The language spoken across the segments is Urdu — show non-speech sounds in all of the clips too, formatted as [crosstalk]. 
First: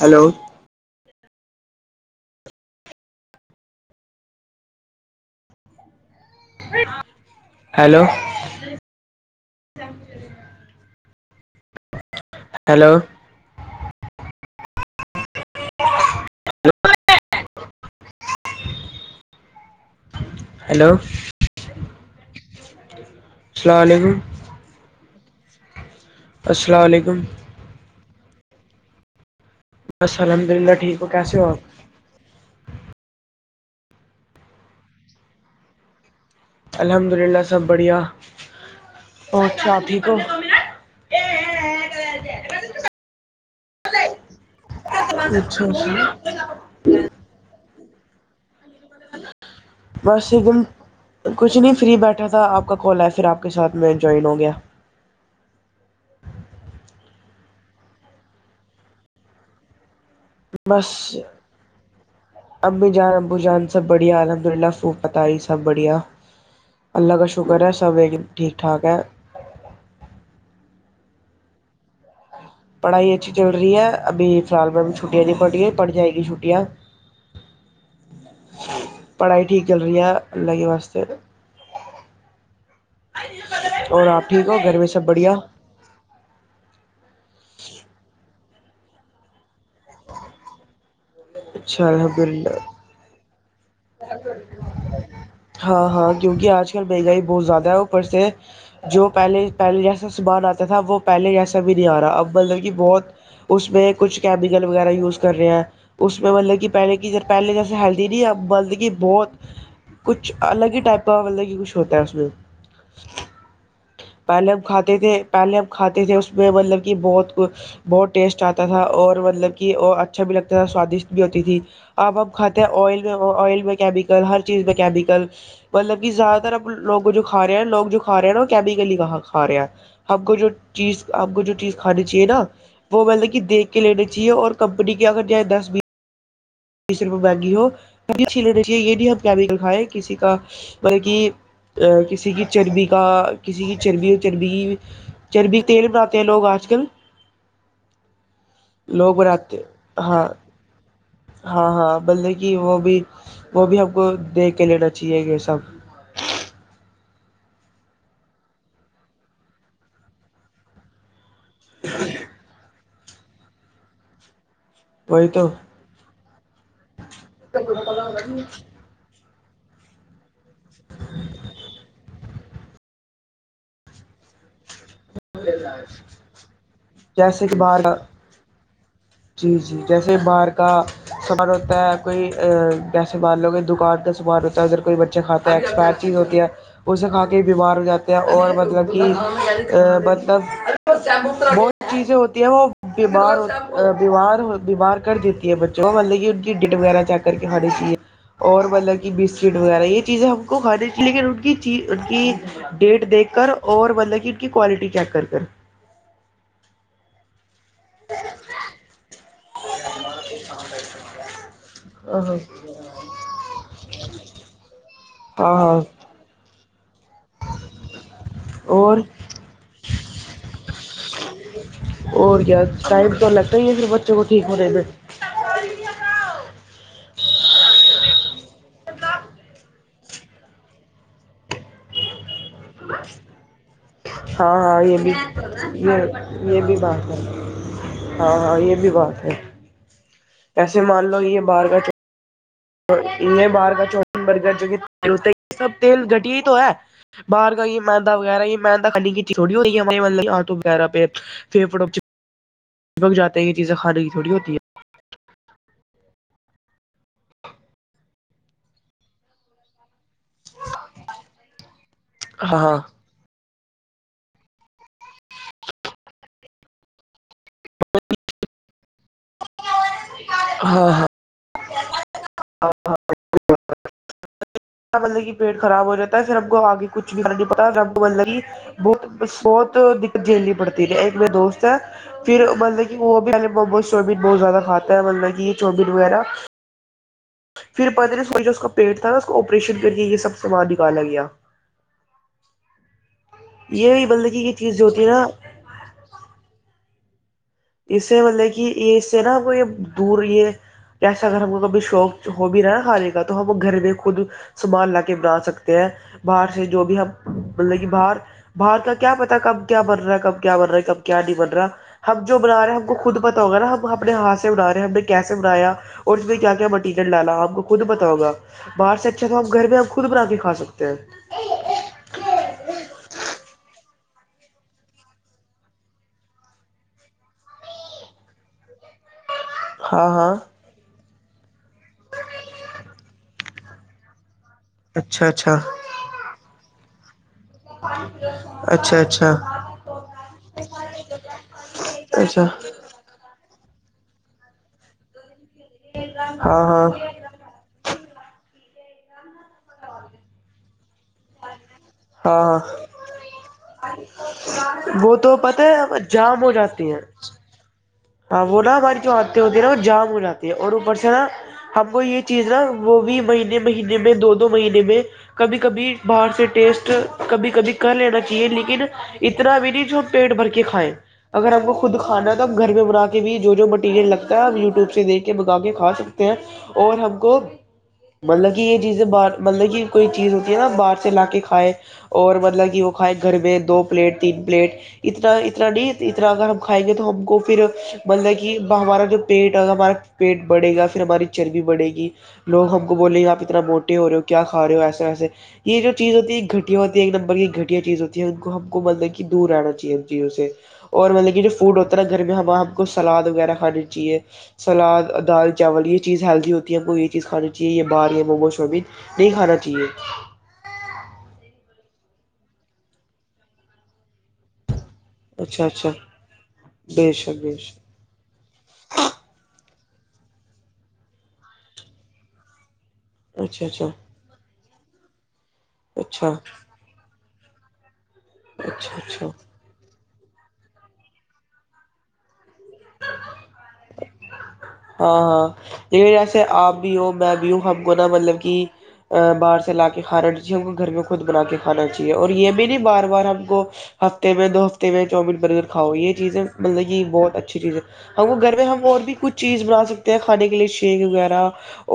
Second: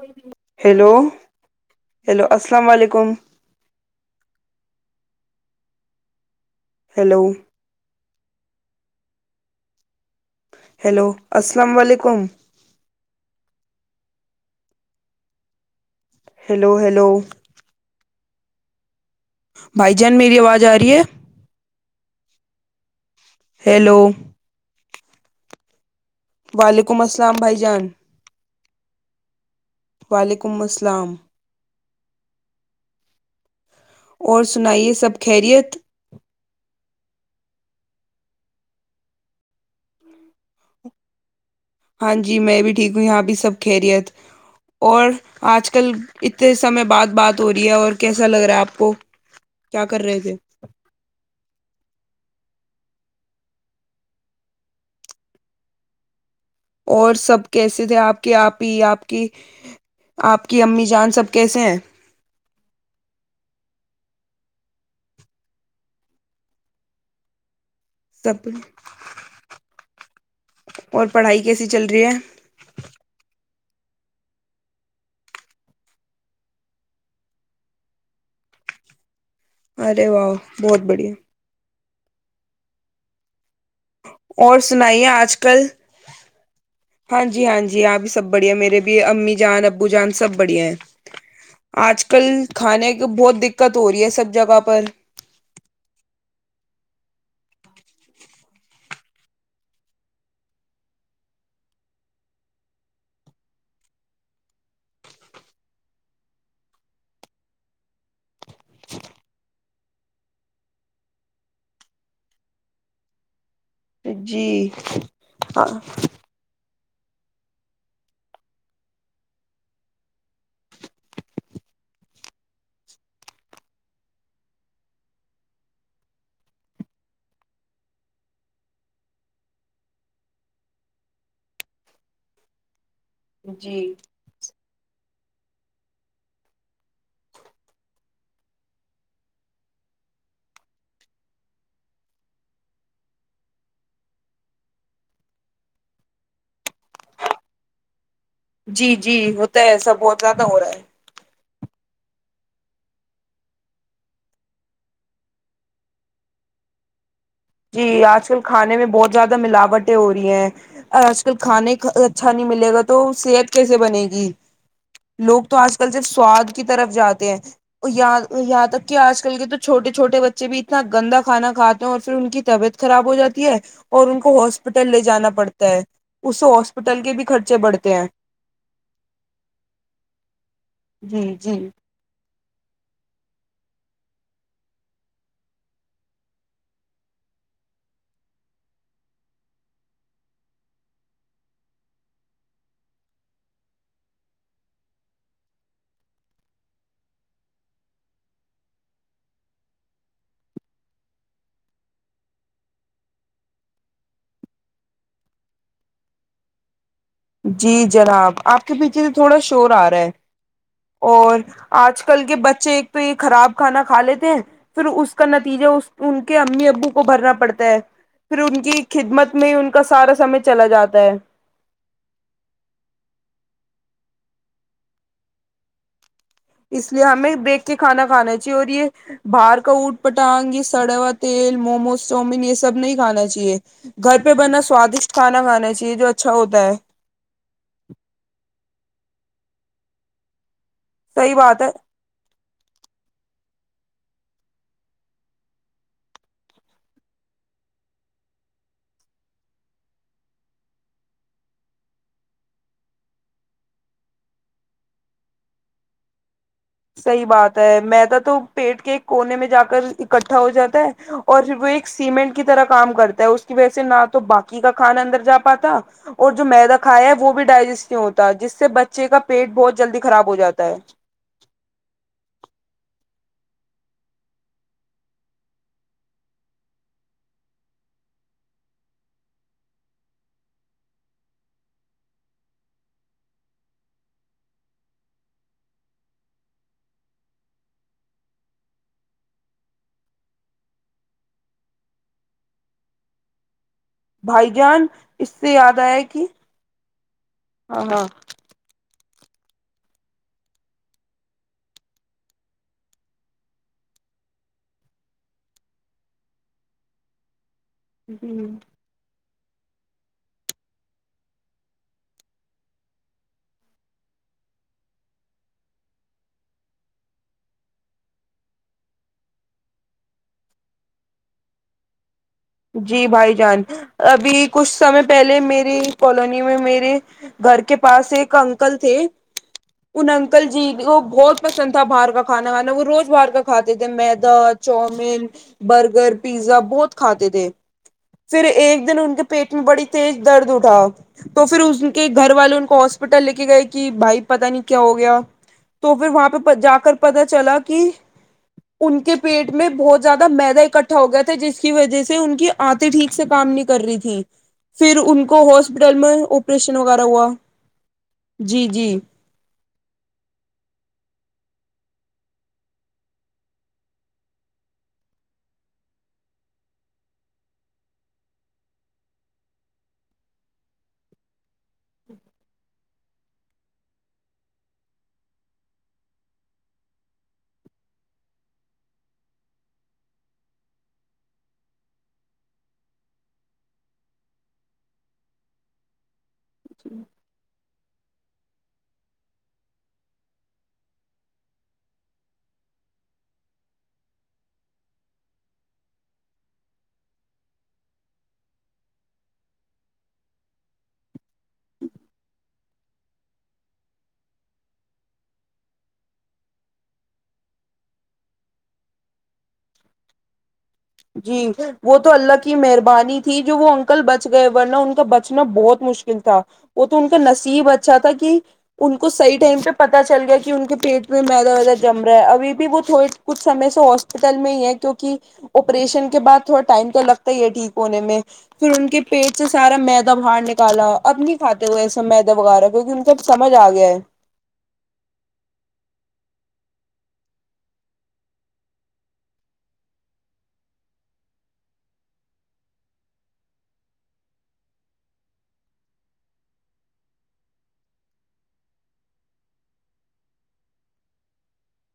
ہلو ہیلو ہیلو السلام علیکم ہیلو ہیلو ہیلو السلام علیکم ہلو ہیلو ہیلو بھائی جان میری آواز آ ہیلو رہی ہے السلام ہیلو علیکم السلام وعلیکم علیکم السلام بھائی جان بس الحمد وعلیکم للہ ٹھیک ہو السلام کیسے ہو آپ؟ اور سنائیے سب خیریت الحمد للہ سب بڑھیا بہت ساتاتھی کو ہاں جی میں بھی ٹھیک ہوں یہاں بھی سب کہریت اور اچھا آج کل اچھا اتنے سمے بعات بات ہو رہی ہے اور کیسا لگ رہا ہے آپ کو کیا کر رہے بس تھے ایک دم کچھ نہیں فری بیٹھا تھا آپ کا کھولا ہے پھر اپ کے ساتھ میں جوائن ہو گیا اور سب کیسے تھے اپ کے اپ ہی اپ کی آپ کی امی بس جان سب کیسے ہیں امی جان ابو جان سب الحمدللہ سو پتہ ہی سب بڑھیا اللہ کا شکر ہے سب ٹھیک ٹھاک ہے اور پڑھائی کیسی چل رہی ہے پڑھائی اچھی چل رہی ہے ابھی فرال چھٹیاں دی پڑی ہے پڑ جائے گی چھٹیاں پڑھائی ٹھیک چل رہی ارے ہے اللہ واہ کے بہت واسطے بڑھیا [inaudible] ہو اور گھر میں سب سنائیے بڑھیا اج کل ہاں جی ہاں جی اپ ہی سب بڑھیا میرے بھی امی جان ابو جان سب بڑھیا ہیں اچھا اج الحمد کل للہ کھانے کو بہت دقت ہو رہی ہے سب جگہ پر ہاں ہاں کیونکہ اج کل مہنگائی۔۔۔۔ بہت زیادہ ہے۔ اوپر سے جو پہلے پہلے جیسے سامان اتا تھا وہ پہلے جیسا بھی نہیں ا رہا۔ اب مطلب کہ بہت اس میں کچھ کیمیکل وغیرہ یوز کر رہے ہیں۔ اس میں مطلب کہ پہلے کی پہلے جیسے ہیلدی نہیں ہے۔۔۔۔ یہ بہت کچھ الگ ہی ٹائپہ کا مطلب کہ کچھ ہوتا ہے اس میں۔ جی پہلے کھاتے تھے پہلے اب ہاں کھاتے تھے اس میں مطلب۔۔۔۔ کی بہت بہت ٹیسٹ اتا تھا اور مطلب کہ وہ اچھا بھی لگتا تھا سوادشت بھی ہوتی تھی اب اپ کھاتے ہیں ائل میں وہ ائل میں کیمیکل ہر چیز مکینیکل مطلب کہ زیادہ تار اب لوگ جو کھا رہے ہیں لوگ جو کھا رہے ہیں نا کہ کیمیکل۔۔۔۔ ۔۔۔ اپ کو جو چیز اپ کو جو چیز کھانی چاہیے نا۔۔۔ وہ مطلب کہ دیکھ کے جی لینے چاہیے اور کمپنی۔۔۔ یا اگر جائے دس بیس۔۔۔ صرف بھاگی ہو یہ بھی ہم کھائیں کسی کا کسی کی چربی کا کسی کی چربی اور چربی چربی تیل بناتے ہیں لوگ اج کل۔۔ جی لوگ جی بناتے ہوتا ہے ایسا بہت ہاں زیادہ ہو رہا ہے۔ ہاں ہاں مطلب کہ وہ بھی وہ بھی اپ کو دیکھ کے لینا چاہیے یہ سب۔ جی اج کل کھانے میں بہت زیادہ ملاوٹیں ہو رہی ہیں۔ کھانے اچھا نہیں ملے گا۔۔ تو صحت کیسے بنے گی؟ لوگ تو اج کل جب سواد کی طرف جاتے ہیں یہاں تک کہ اج۔۔ کل کے تو چھوٹے چھوٹے۔۔۔ بچے بھی اتنا گندا کھانا کھاتے ہیں اور پھر ان کی۔۔۔۔ طبیعت خراب ہو جاتی ہے اور ان کو ہاسپٹل۔۔۔ لے جانا پڑتا ہے اس ہاسپٹل کے بھی جیسے کہ خرچے باہر کا بڑھتے ہیں۔۔۔ جی جی جیسے بار کا جی سامان جی ہوتا ہے کوئی۔۔۔ جیسے مان لو کہ دکان کا سامان ہوتا ہے۔ اگر کوئی بچے کھاتا ہے ایکسپائر چیز ہوتی ہے اسے کھا کے بیمار ہو جاتے ہیں اور مطلب کی بہت چیزیں ہوتی ہیں وہ بیمار ہوتی۔۔۔۔ بیمار بیمار کر دیتی ہے بچوں کو۔ مطلب کہ ان کی ڈیٹ وغیرہ چیک کر کے کھانی چاہیے اور مطلب کہ بسکٹ وغیرہ یہ چیزیں ہم کو کھانی چاہیے۔ لیکن ان کی ڈیٹ دیکھ کر اور مطلب کہ ان کی کوالٹی چیک کر کر۔ جی جناب اپ کے پیچھے سے تھوڑا۔۔۔ شور ا رہا ہے اور اج ہاں کل کے بچے تو یہ خراب کھانا کھا لیتے ہیں۔۔۔ [inaudible] اس کا ہاں نتیجہ ہاں ان کے امی ابو کو۔۔۔ ۔۔ بھرنا پڑتا ہے۔ پھر ان کی اور خدمت میں ان کا سارا سمے چلا جاتا ہے۔ اور کیا ٹائم تو لگتا ہی ہے پھر بچوں کو ٹھیک ہونے میں۔ اس لیے ہمیں دیکھ کے کھانا کھانا۔۔۔ جو اور یہ باہر کا ووٹ۔۔ پٹانگ یہ سڑا ہوا تیل، موموز، جومن۔۔۔ سب نہیں کھانا چاہیے۔ گھر پہ ہاں بنا ہاں یہ سوادشت بھی کھانا کھانا چاہیے جو اچھا یہ ہوتا یہ ہے۔ بھی بات ہے ہاں ہاں یہ بھی بات ہے۔ ایسے مان لو صحیح یہ بات باہر ہے کا۔۔۔ [inaudible] چپک جاتے ہیں یہ چیزیں کھانے کی تھوڑی ہوتی صحیح بات ہے میں تو پیٹ کے کونے میں جا کر اکٹھا ہو جاتا ہے اور پھر وہ ایک سیمنٹ کی ہے ہاں طرح ہاں کام کرتا ہے اس ویسے نہ تو باقی کا کھانا اندر جا پاتا اور جو میں رکھا ہے وہ بھی کیوں ہوتا ہے جس سے بچے کا پیٹ بہت جلدی خراب ہو جاتا ہے بندے کی پیٹ خراب ہو جاتا ہے صرف کو اگے کچھ بھی نہیں پتا لگی بہت جیلنی پڑتی رہے ایک میرے دوست ہے پھر مطلب کہ وہ بھی میں نے وغیرہ پھر پتہ نہیں اس کا جو اس کا پیٹ تھا نا اس کو آپریشن کر کے یہ سب سامان نکالا گیا یہ مطلب کہ بھائی یہ چیزیں جان ہوتی ہے نا اس سے یاد ہے کہ ہاں اس سے ملے گی اس تیرا کوئی دور یہ ایسا اگر وہ کبھی شوق ہو بھی رہا ہے خالی کا تو وہ گھر میں خود سنبھالنا کے بنا سکتے ہیں باہر سے جو بھی ہم باہر ہاں بھارت کا کیا تک اپ کیا کر رہا ہے کب کیا بن رہا ہے کب کیا ڈیبٹ رہا اب جو بنا رہے ہیں ہم کو خود پتہ ہوگا نا اپنے ہاتھ سے بنا رہے ہیں ابے کیسے بنایا اور اس میں کیا کیا وہ ٹکٹ لانا اپ کو خود بتاؤں گا باہر سے اچھا تو اب گھر میں اپ خود بنا کے کھا سکتے ہیں جی بھائی جان ابھی کچھ ہمیں پہلے میری کالونی میں میرے گھر کے پاس ایک انکل تھے ہاں ان ہاں انکل جی بہت پسند تھا بارگا خانہ خانہ وہ روز بار کا کھاتے جب معدہ چاول اچھا اچھا برگر پیزا بہت [unintelligible] پھر ایک اچھا دن ان کے اچھا پیٹ میں بڑی تیز درد اٹھا تو پھر ان کے گھر اچھا والوں کو ہاسپٹل لے کے گئے کی بھائی پتہ نہیں کیا ہو گیا تو پھر وہاں پہ ہاں جا ہاں کر پتہ چلا کہ ان کے پیٹ میں بہت زیادہ میدہ اکٹھا ہو گیا تھا جس کی وجہ ان کی ہاں اتی ٹھیک سے کام نہیں کر رہی تھی پھر وہ ان تو کو پتہ ہاسپٹل ہے میں جام ہو اپریشن جاتی وغیرہ ہیں ہوا جی جی [unintelligible] میرا جام ہو جاتی ہے اور اوپر سے نا ہم کو یہ چیز نا وہ بھی مہینے مہینے میں دو دو مہینے میں کبھی کبھی باہر سے ٹیسٹ کبھی کبھی کر لینا چاہیے لیکن اتنا بھی نہیں جو پیٹ بھر کے کھائیں اگر اپ کو خود کھانا بنا کے بھی جو جو مٹیریل لگتا ہے اپ یوٹیوب سے دیکھ کے بتا کے کھا سکتے ہیں اور ہم کو مطلب کہ یہ چیزیں مطلب یہ کوئی چیز ہوتی ہے نا باہر سے لا کے کھائے اور مطلب کہ وہ کھائے گھر میں دو پلیٹ تین پلیٹ اتنا اتنا نہیں کھائیں گے تو ہم کو بندگی ہمارا جو پیڈ ہوگا ہمارا پیٹ پڑے گا پھر ہماری چربی بڑھے گی لوگ ہم کو بولیں گے اپ اتنا موٹے ہو رہے ہو کیا کھا رہے ہو ایسے یہ جو چیز ہوتی ہے گھٹیا ہوتی ہے ایک نمبر کی گھٹیا چیز ہوتی ہے ان کو ہم کو مطلب کتنی دور انا چاہیے اسے اور لیکن جو فوڈ ہوتا ہے نا درمیان ہم اپ کو سلانی چاہیے سلاد دال چاول یہ چیز ہیلدی ہوتی ہے کوئی یہ چیز خالوجی یہ بات یہ وہ شوبی نہیں کھانا چاہیے جی وہ تو اللہ کی مہربانی تھی جو وہ انکل بچ گئے تو بچنا اچھا بہت اچھا مشکل تھا وہ تو ان بے کے شک بے نصیب شک اچھا تھا کہ ان کو صحیح ٹائم پہ پتہ چل گیا کہ ان کے پیٹ میں میں ادھر ادھر جم رہا ہے ابھی بھی وہ تو کچھ اچھا ہمیں اس اچھا ہاسپٹل میں ہی ہے [unintelligible] اپریشن کے اچھا بعد تھوڑا ٹائم تو ٹھیک ہونے میں اور ان اچھا کے اچھا پیج سے سارا می [unintelligible] تب باہر نکالا اپنی کھاتے ہوئے سمیدہ وغیرہ ان کو سمجھ اگیا ہے ہاں ہاں [inaudible] ہم کو گھر میں ہم اور بھی کچھ چیز بنا سکتے ہیں کھانے کے لیے شیک وغیرہ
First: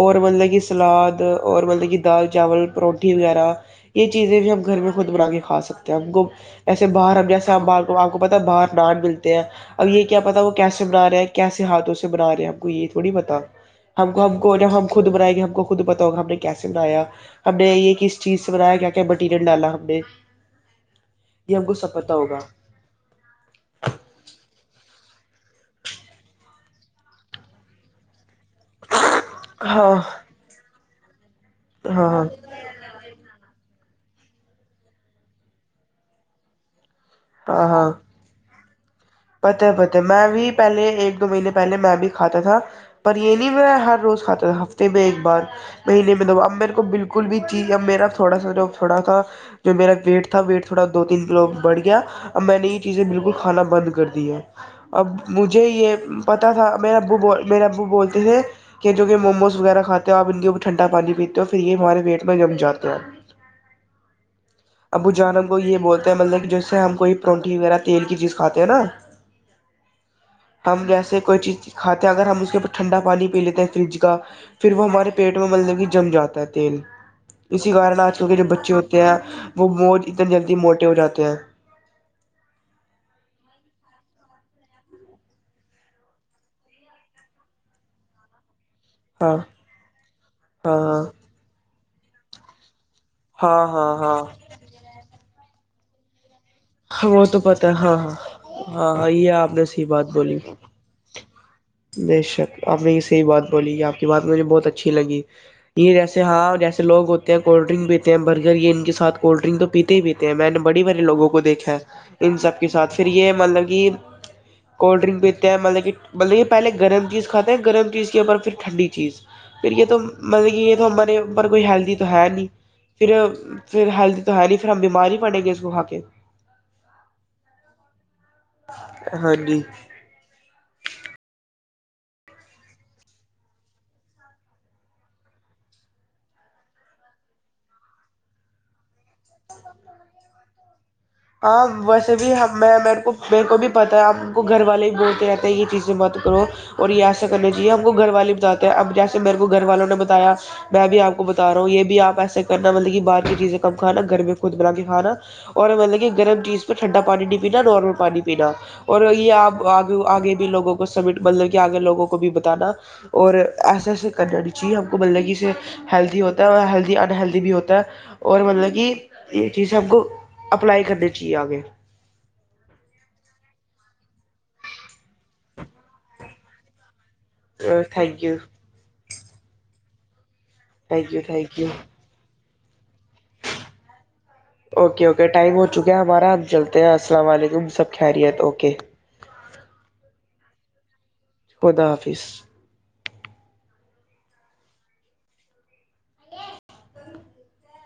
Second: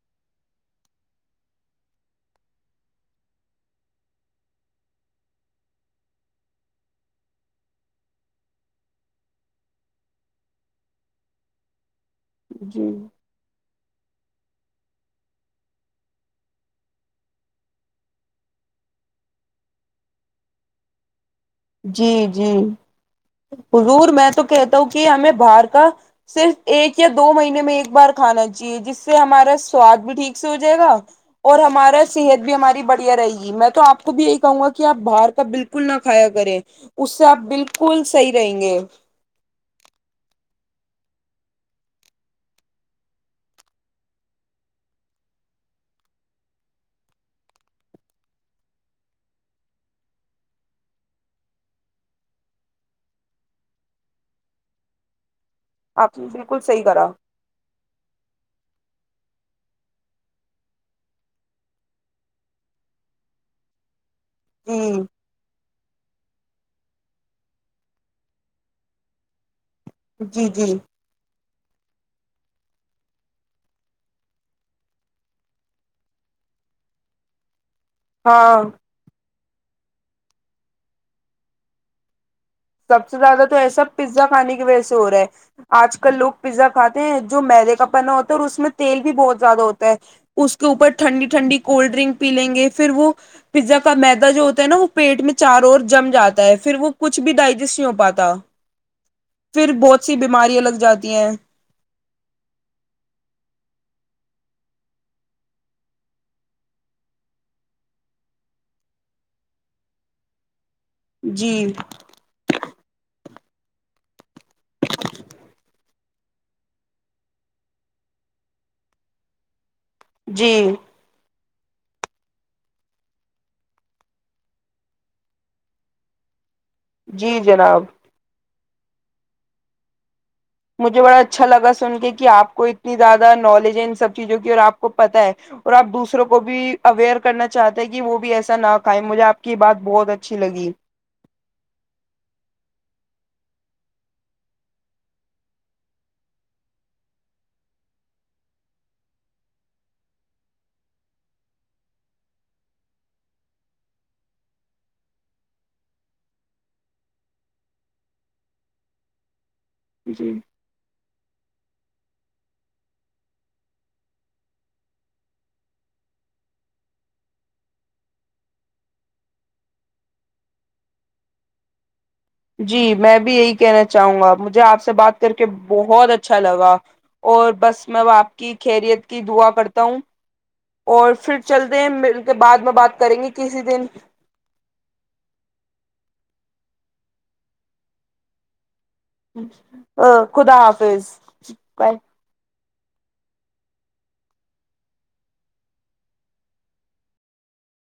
اور مطلب یہ سلاد اور بندے کی دال چاول پروٹی وغیرہ یہ چیزیں بھی ہم گھر میں خود بنا کے کھا سکتے ہیں اپ کو ایسے باہر اب جیسے اپ بار کو اپ کو پتہ ہے باہر نان ملتے ہیں اب یہ کیا پتہ وہ کیسے بنا رہا ہے کیسے ہاتھوں سے بنا رہے ہیں اپ کو یہ جی تھوڑی بتا اپ کو اپ کو جب ہم خود بنائیں گے ہم کو خود پتہ ہوگا ہم نے کیسے بنایا ہم نے یہ کس چیز سے بنایا گیا کہ مٹیریل ڈالا ہم نے یہ ہم کو سب جی پتا ہوگا جی حضور میں تو کہتا ہوں کہ ہمیں باہر کا صرف ایک یا دو مہینے میں ایک بار کھانا چاہیے جس سے ہمارا ہاں سواد بھی ٹھیک سے ہو جائے گا اور ہمارا ہاں ہاں صحت بھی ہماری بڑھیا رہے گی میں تو اپ کو بھی یہی کہوں گا کہ اپ باہر کا بالکل نہ کھایا [unintelligible] اس سے اپ ہاں ہاں بالکل صحیح رہیں گے [inaudible] پتہ ہے پت ہے میں بھی پہلے ایک تو ملے پہلے میں بھی کھاتا تھا پر یہ نہیں میں ہر روز کھاتا ہفتے میں ایک بار مہینے میں تو اب میرے کو بالکل بھی جی اب میرا تھوڑا سا جو تھوڑا سا جو میرا ویٹ تھا ویٹ تھوڑا دو تین لوگ بڑھ گیا اب میں نہیں چیزیں بالکل کھانا بند ہے اب [unintelligible] مجھے یہ آپ نے پتہ بالکل تھا صحیح میرے کرا ابو میرے ابو بولتے ہیں کہ کیونکہ محمد وغیرہ کھاتے ہو اپ ان کے اوپر ٹھنڈا پانی پیتے ہو پھر یہ ہمارے ویٹ میں جم جاتے ہیں جی ابو جانب کو یہ بول جیسے ہم کوئی پرنٹی وغیرہ تیل کی چیز کھاتے ہیں نا جی جی ہم جیسے کوئی چیز تاکہ اگر ہم اس کے اوپر ٹھنڈا پانی پی لیتے ہیں فریج کا پھر وہ ہمارے پیٹ میں ملنے کی جم جاتا ہے تیل ہاں [unintelligible] وہ اتنی جلدی موٹے ہو جاتے ہیں سب سے زیادہ تو ایسا پزا کھانے کی وجہ سے ہو رہا ہے اج کل لک پزا کھاتے ہیں جو میلے کا پنا ہوتا تیل بھی ہاں بہت زیادہ ہوتا ہے اس کے ہاں اوپر ٹھنڈی ٹھنڈی کولڈ ڈرنک پی لیں گے پھر وہ ہاں پزا کا ہاں ہاں میدہ جو ہوتا ہے نا وہ پیٹ میں چار اور جمجا دے پھر وہ ہاں کچھ بھی تو دے پتہ ہاں ہاں، یہ آپ نے پھر صحیح بہت بات سی بولی ہے، بیماریاں لگ جاتی ہیں بے شک آپ نے صحیح بات بولی۔ ویسے ہی ہے جیسے لوگ کولڈ ڈرنک پیتے ہیں اور برگر کھاتے ہیں، یہ کولڈ ڈرنک تو پیتے بھی تھے، میں نے۔ بڑے بڑے والوں لوگوں کو دی۔ جی ہاں پھر ان سب کے ساتھ یہ، مطلب کہ کولڈ ڈرنک پیتے ہیں، مطلب کہ پہلے تو گرم چیز کھاتے ہیں پھر ٹھنڈی چیز۔ پھر یہ تو جی کہ یہ ماری ہوں گے۔ پر کوئی ہیلتھی تو ہے ہی نہیں، پھر بیمار تو نہیں پڑیں گے اس کو کھا کے۔ جی جناب، ہاں جی، مجھے بڑا اچھا لگا سن کر کہ آپ کو ان سب چیزوں کی اتنی زیادہ معلومات ہیں، اور آپ دوسروں کو بھی آگاہ کرنا چاہتے ہیں کہ وہ بھی ایسی چیزیں نہ کھائیں۔ آج مجھے بھی لگا کہ مجھے بھی پتا ہے، آپ کو گھر والے ہی بتاتے ہیں کہ یہ چیزیں مت کرو، یہ چیزیں ایسے کرو۔ جیسے مجھے گھر والوں نے بتایا، میں بھی آپ کو بتاؤں کہ باہر کی چیزیں نہیں کھانی، گھر میں خود بنا کر کھان [inaudible] گرم چیز پہ ٹھنڈا پانی نہیں پینا نارمل پانی پینا اور یہ آپ آگ جی آگے بھیوگوں کو سمیٹ مطلب کہ آگے آگے لوگوں کو بتانا کہ ایسے ایسے۔ کرنا نہیں چاہیے ہم کو مطلب کہ اسے ہیلدی ہوتا ہے اور ہیلدی انہلدی بھی ہوتا ہے اور مطلب کہ یہ چیزیں ہم کو سلائی کرے چی آ کے جی میں بھی یہی کہنا چاہوں گا مجھے آپ سے بات کر کے بہت اچھا لگا اور بس میں تھینک یو آپ کی خیریت کی دعا کرتا ہوں [inaudible] تھینک اور یو پھر تھینک یو چلتے ہیں بعد میں بات کریں گے کسی دن اوکے اوکے ٹائم ہو چکا ہے ہمارا ہم جلد السلام علیکم، سب خیریت؟ ا خدا حافظ خدا بائے حافظ